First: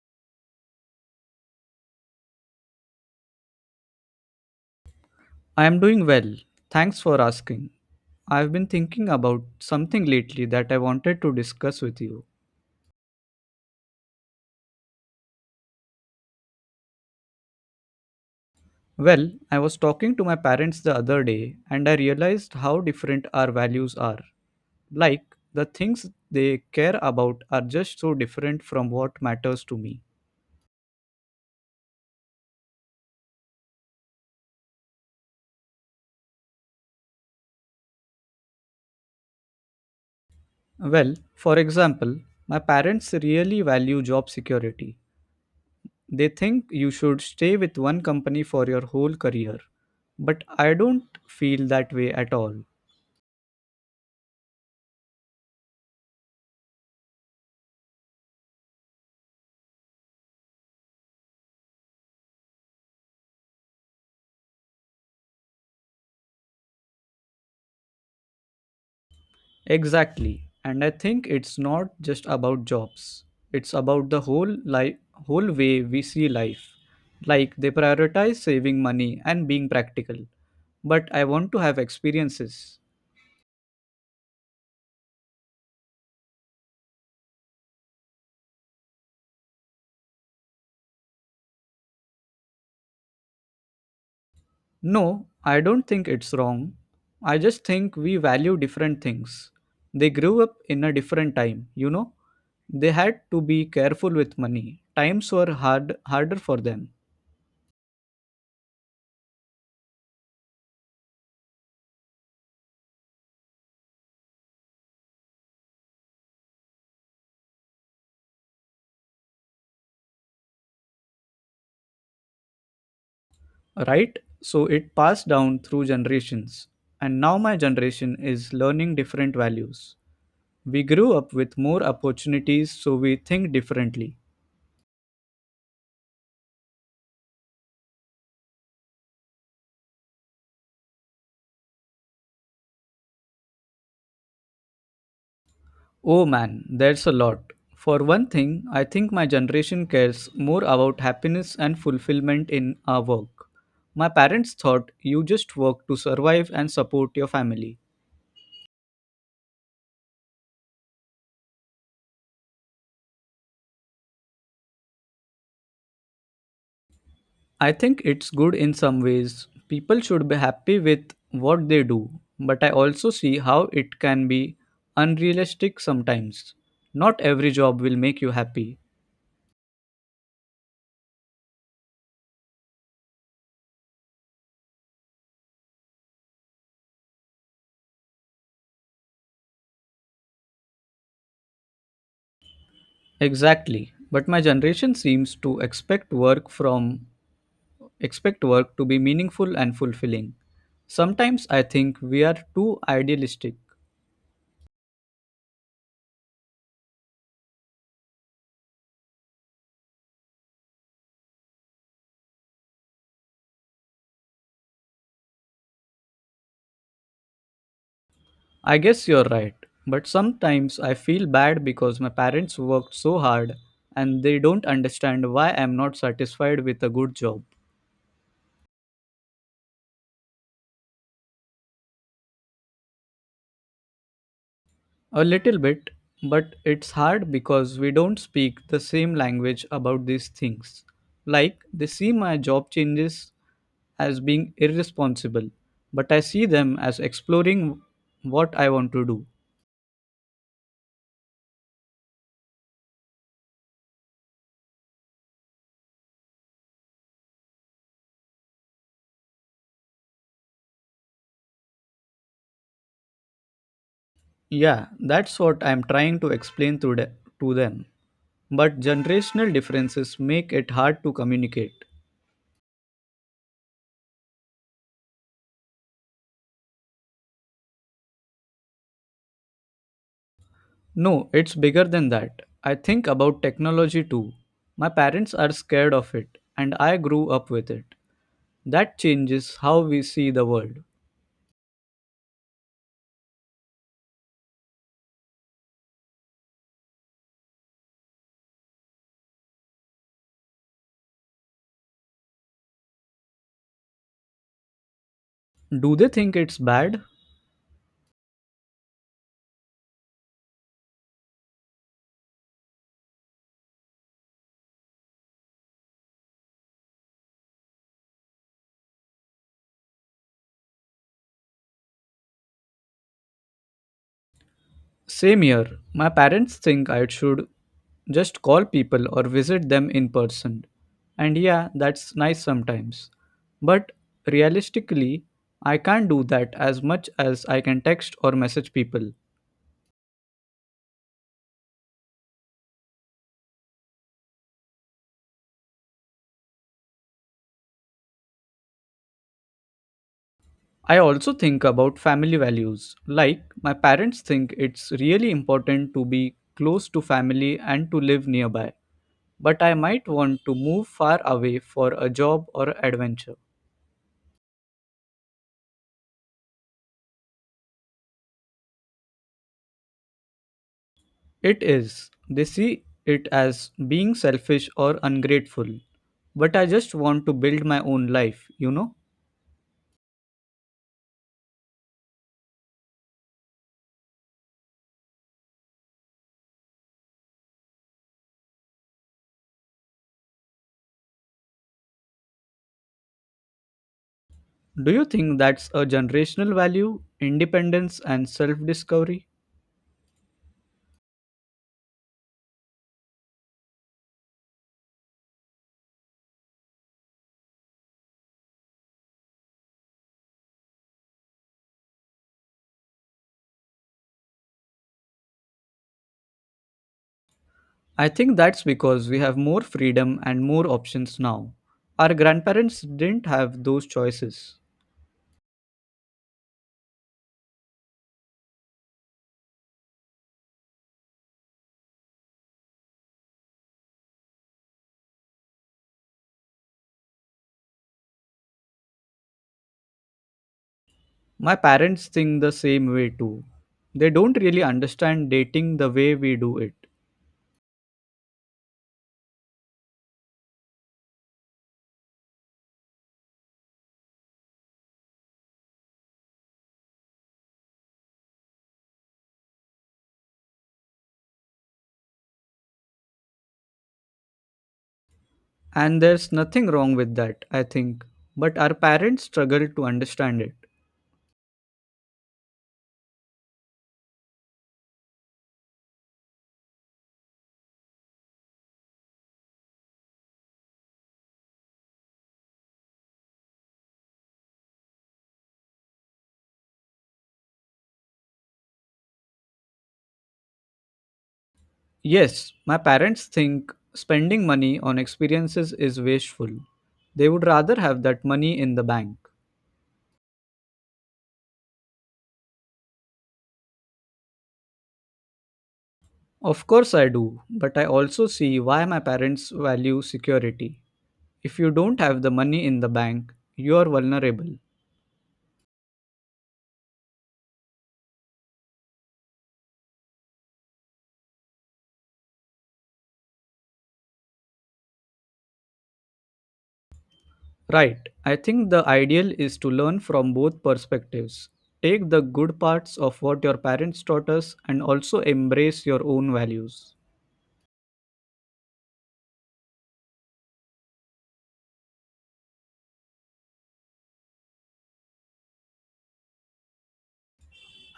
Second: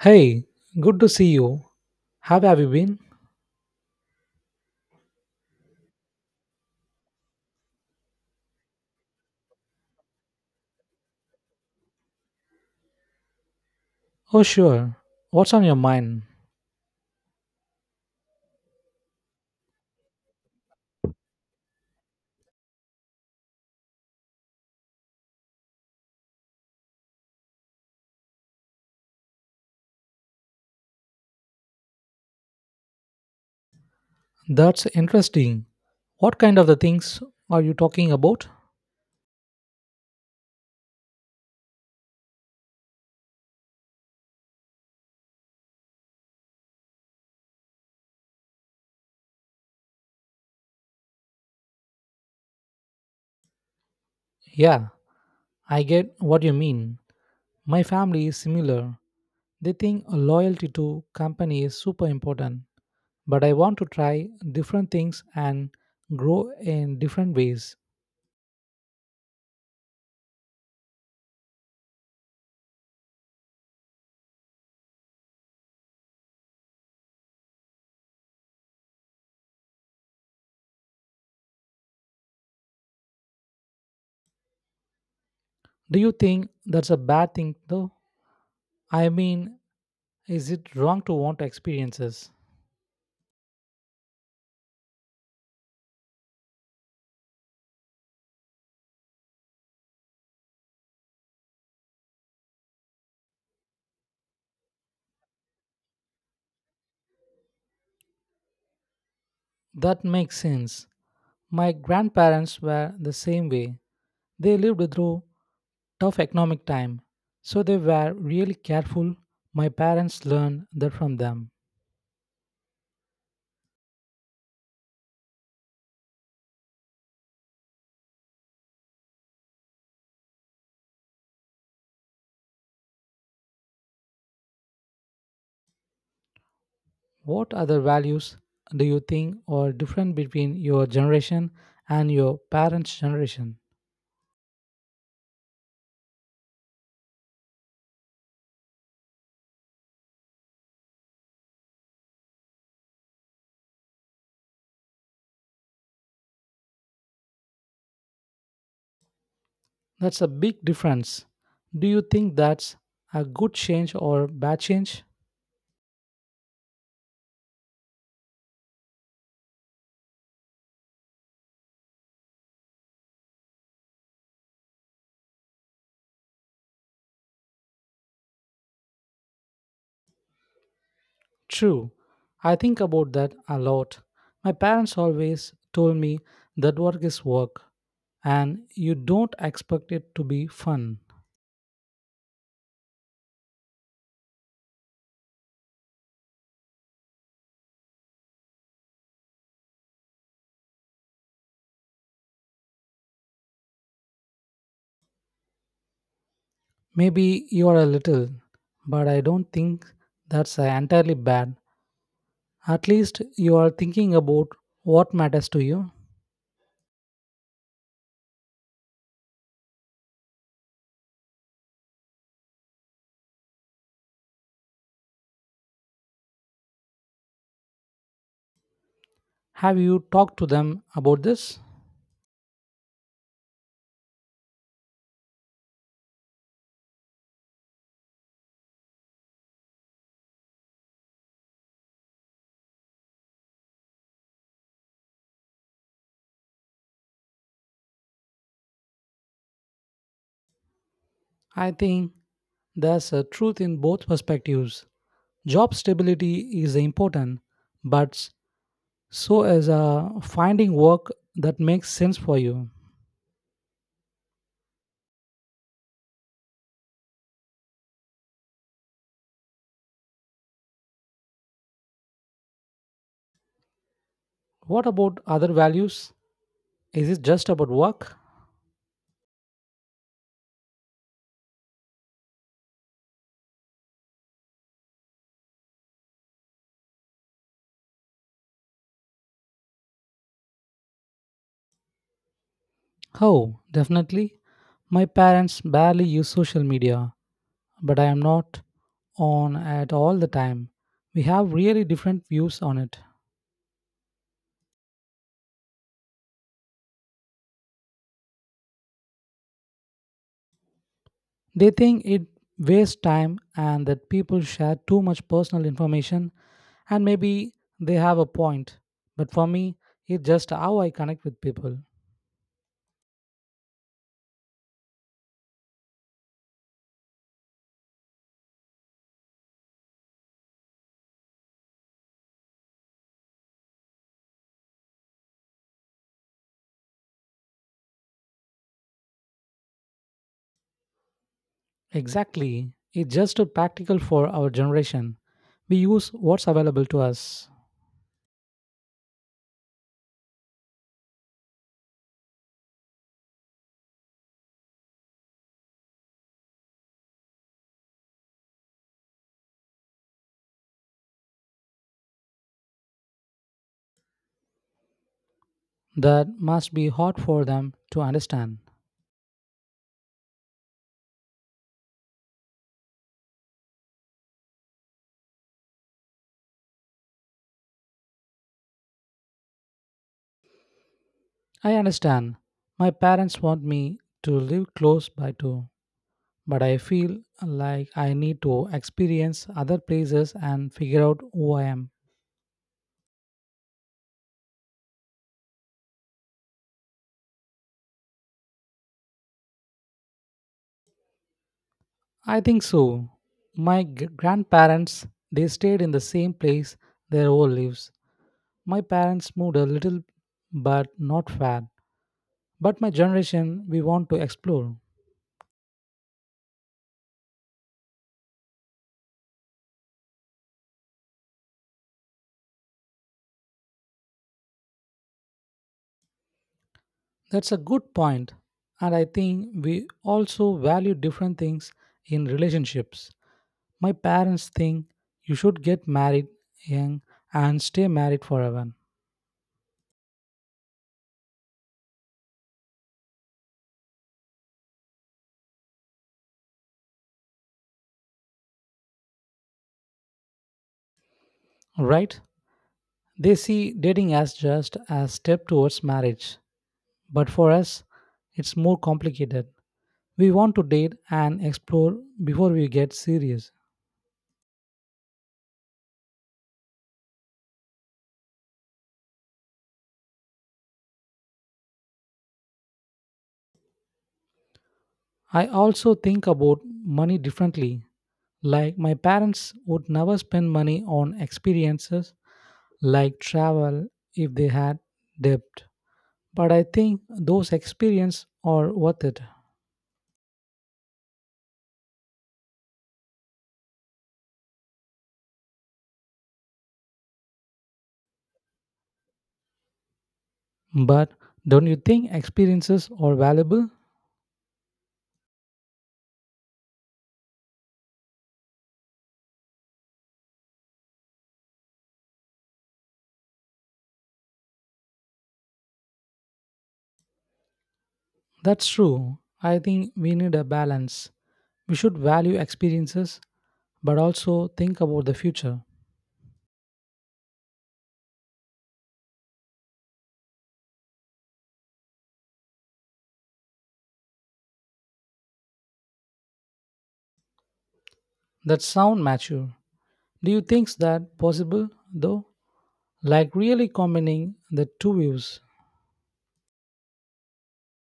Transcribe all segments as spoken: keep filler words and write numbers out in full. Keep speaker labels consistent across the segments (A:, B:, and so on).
A: Hey, good to see you. How have you been?
B: I am doing well. Thanks for asking. I've been thinking about something lately that I wanted to discuss with you.
A: Oh, sure. What's on your mind?
B: Well, I was talking to my parents the other day and I realized how different our values are. Like, the things they care about are just so different from what matters to me.
A: That's interesting. What kind of the things are you talking about?
B: Well, for example, my parents really value job security. They think you should stay with one company for your whole career. But I don't feel that way at all.
A: Yeah, I get what you mean. My family is similar. They think loyalty to company is super important, but I want to try different things and grow in different ways.
B: Exactly. And I think it's not just about jobs. It's about the whole life whole way we see life. Like, they prioritize saving money and being practical. But I want to have experiences.
A: Do you think that's a bad thing though? I mean, is it wrong to want experiences?
B: No, I don't think it's wrong. I just think we value different things. They grew up in a different time, you know? They had to be careful with money. Times were hard harder for them.
A: That makes sense. My grandparents were the same way. They lived through tough economic time, so they were really careful. My parents learned that from them.
B: Right? So it passed down through generations. And now my generation is learning different values. We grew up with more opportunities, so we think differently.
A: What other values do you think are different between your generation and your parents' generation?
B: Oh man, there's a lot. For one thing, I think my generation cares more about happiness and fulfillment in our work. My parents thought you just work to survive and support your family.
A: That's a big difference. Do you think that's a good change or bad change?
B: I think it's good in some ways. People should be happy with what they do, but I also see how it can be unrealistic sometimes. Not every job will make you happy.
A: True, I think about that a lot. My parents always told me that work is work and you don't expect it to be fun.
B: Exactly. But my generation seems to expect work from expect work to be meaningful and fulfilling. Sometimes I think we are too idealistic.
A: Maybe you are a little, but I don't think that's uh, entirely bad. At least you are thinking about what matters to you.
B: I guess you're right, but sometimes I feel bad because my parents worked so hard and they don't understand why I'm not satisfied with a good job.
A: Have you talked to them about this?
B: A little bit, but it's hard because we don't speak the same language about these things. Like, they see my job changes as being irresponsible, but I see them as exploring what I want to do.
A: I think there's a truth in both perspectives. Job stability is important, but so as uh, finding work that makes sense for you.
B: Yeah, that's what I'm trying to explain to, the- to them. But generational differences make it hard to communicate.
A: What about other values? Is it just about work?
B: No, it's bigger than that. I think about technology too. My parents are scared of it, and I grew up with it. That changes how we see the world.
A: Oh, definitely. My parents barely use social media, but I am not on at all the time. We have really different views on it.
B: Do they think it's bad?
A: They think it wastes time and that people share too much personal information, and maybe they have a point, but for me it's just how I connect with people.
B: Same here. My parents think I should just call people or visit them in person. And yeah, that's nice sometimes. But realistically, I can't do that as much as I can text or message people.
A: Exactly. It's just too practical for our generation. We use what's available to us.
B: I also think about family values. Like, my parents think it's really important to be close to family and to live nearby. But I might want to move far away for a job or adventure.
A: That must be hard for them to understand.
B: It is. They see it as being selfish or ungrateful. But I just want to build my own life, you know?
A: I understand. My parents want me to live close by too. But I feel like I need to experience other places and figure out who I am.
B: Do you think that's a generational value, independence, and self discovery?
A: I think so. My g- grandparents, they stayed in the same place their whole lives. My parents moved a little, but not far. But my generation, we want to explore.
B: I think that's because we have more freedom and more options now. Our grandparents didn't have those choices.
A: That's a good point. And I think we also value different things in relationships. My parents think you should get married young and stay married forever,
B: My parents think the same way too. They don't really understand dating the way we do it.
A: right? They see dating as just a step towards marriage. But for us, it's more complicated. We want to date and explore before we get serious.
B: And there's nothing wrong with that, I think. But our parents struggle to understand it.
A: I also think about money differently. Like, my parents would never spend money on experiences like travel if they had debt. But I think those experiences are worth it.
B: Yes, my parents think spending money on experiences is wasteful. They would rather have that money in the bank.
A: But don't you think experiences are valuable?
B: Of course, I do, but I also see why my parents value security. If you don't have the money in the bank, you are vulnerable.
A: That's true. I think we need a balance. We should value experiences but also think about the future.
B: Right. I think the ideal is to learn from both perspectives. Take the good parts of what your parents taught us and also embrace your own values.
A: That sound mature. Do you think that possible though? Like really combining the two views.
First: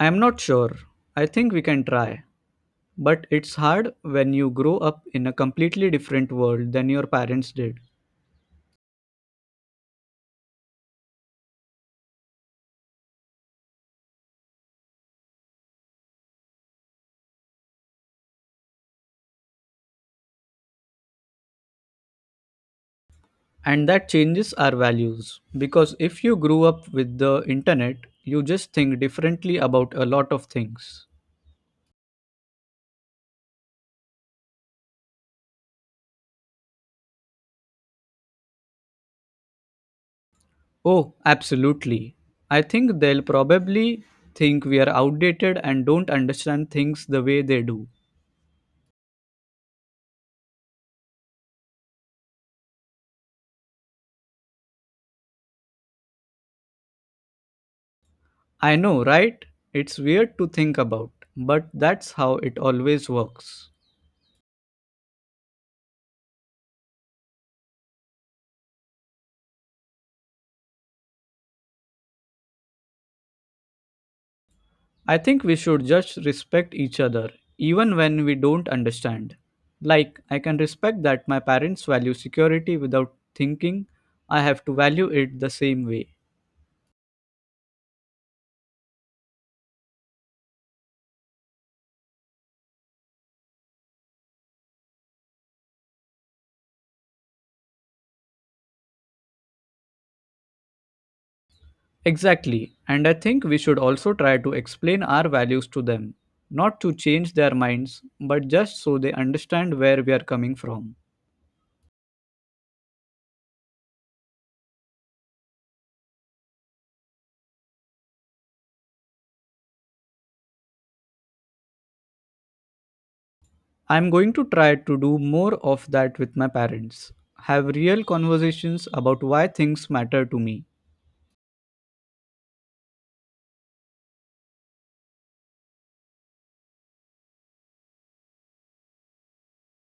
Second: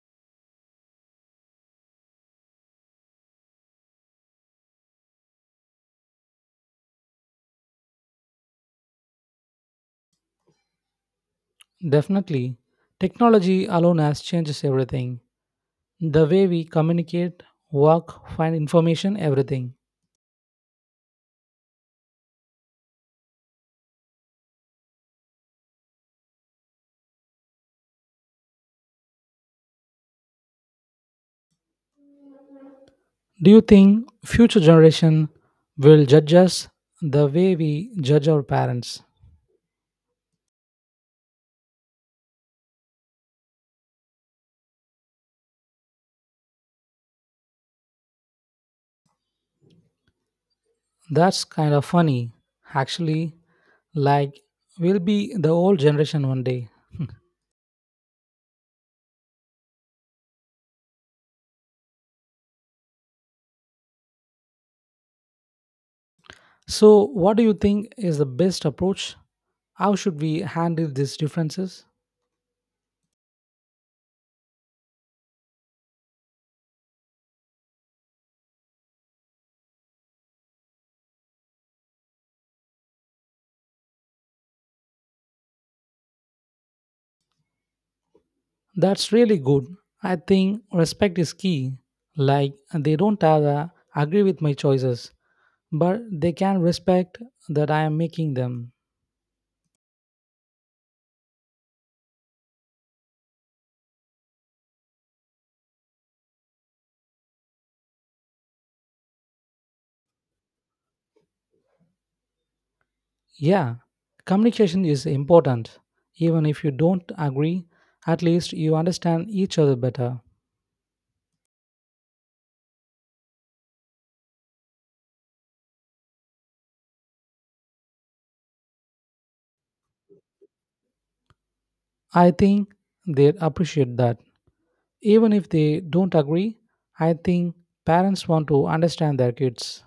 B: I am not sure. I think we can try. But it's hard when you grow up in a completely different world than your parents did.
A: Definitely. Technology alone has changes everything. The way we communicate, work, find information, everything.
B: And that changes our values. Because if you grew up with the internet, you just think differently about a lot of things.
A: Do you think future generation will judge us the way we judge our parents?
B: Oh, absolutely. I think they'll probably think we are outdated and don't understand things the way they do.
A: That's kind of funny. Actually, like we'll be the old generation one day.
B: I know, right? It's weird to think about, but that's how it always works.
A: So, what do you think is the best approach? How should we handle these differences?
B: I think we should just respect each other, even when we don't understand. Like, I can respect that my parents value security without thinking I have to value it the same way.
A: That's really good. I think respect is key. Like, they don't uh, agree with my choices, but they can respect that I am making them.
B: Exactly. And I think we should also try to explain our values to them, not to change their minds, but just so they understand where we are coming from.
A: Yeah, communication is important. Even if you don't agree, at least you understand each other better.
B: I'm going to try to do more of that with my parents, have real conversations about why things matter to me.
A: I think they appreciate that. Even if they don't agree, I think parents want to understand their kids.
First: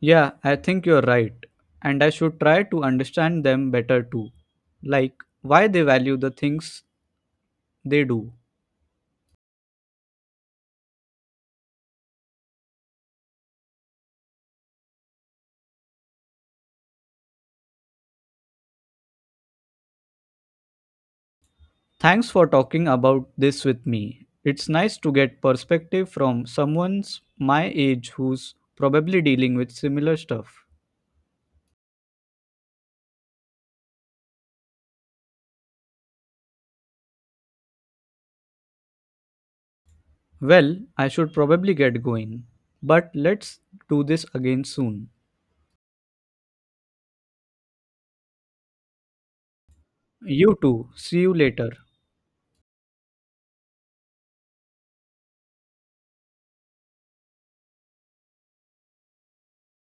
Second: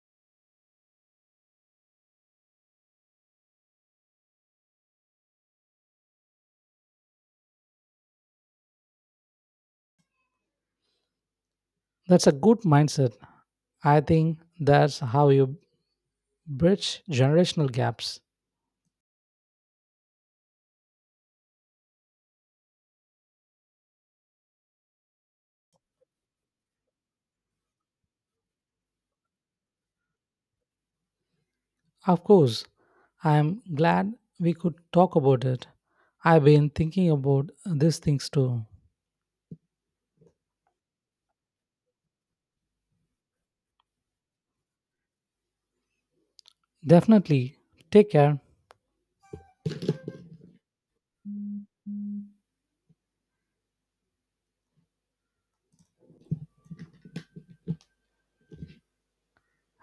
B: Yeah, I think you're right. And I should try to understand them better too, like why they value the things they do.
A: That's a good mindset. I think that's how you bridge generational gaps.
B: Thanks for talking about this with me. It's nice to get perspective from someone's my age who's probably dealing with similar stuff.
A: Of course, I am glad we could talk about it. I've been thinking about these things too.
B: Well, I should probably get going. But let's do this again soon.
A: Definitely. Take care.
B: You too. See you later.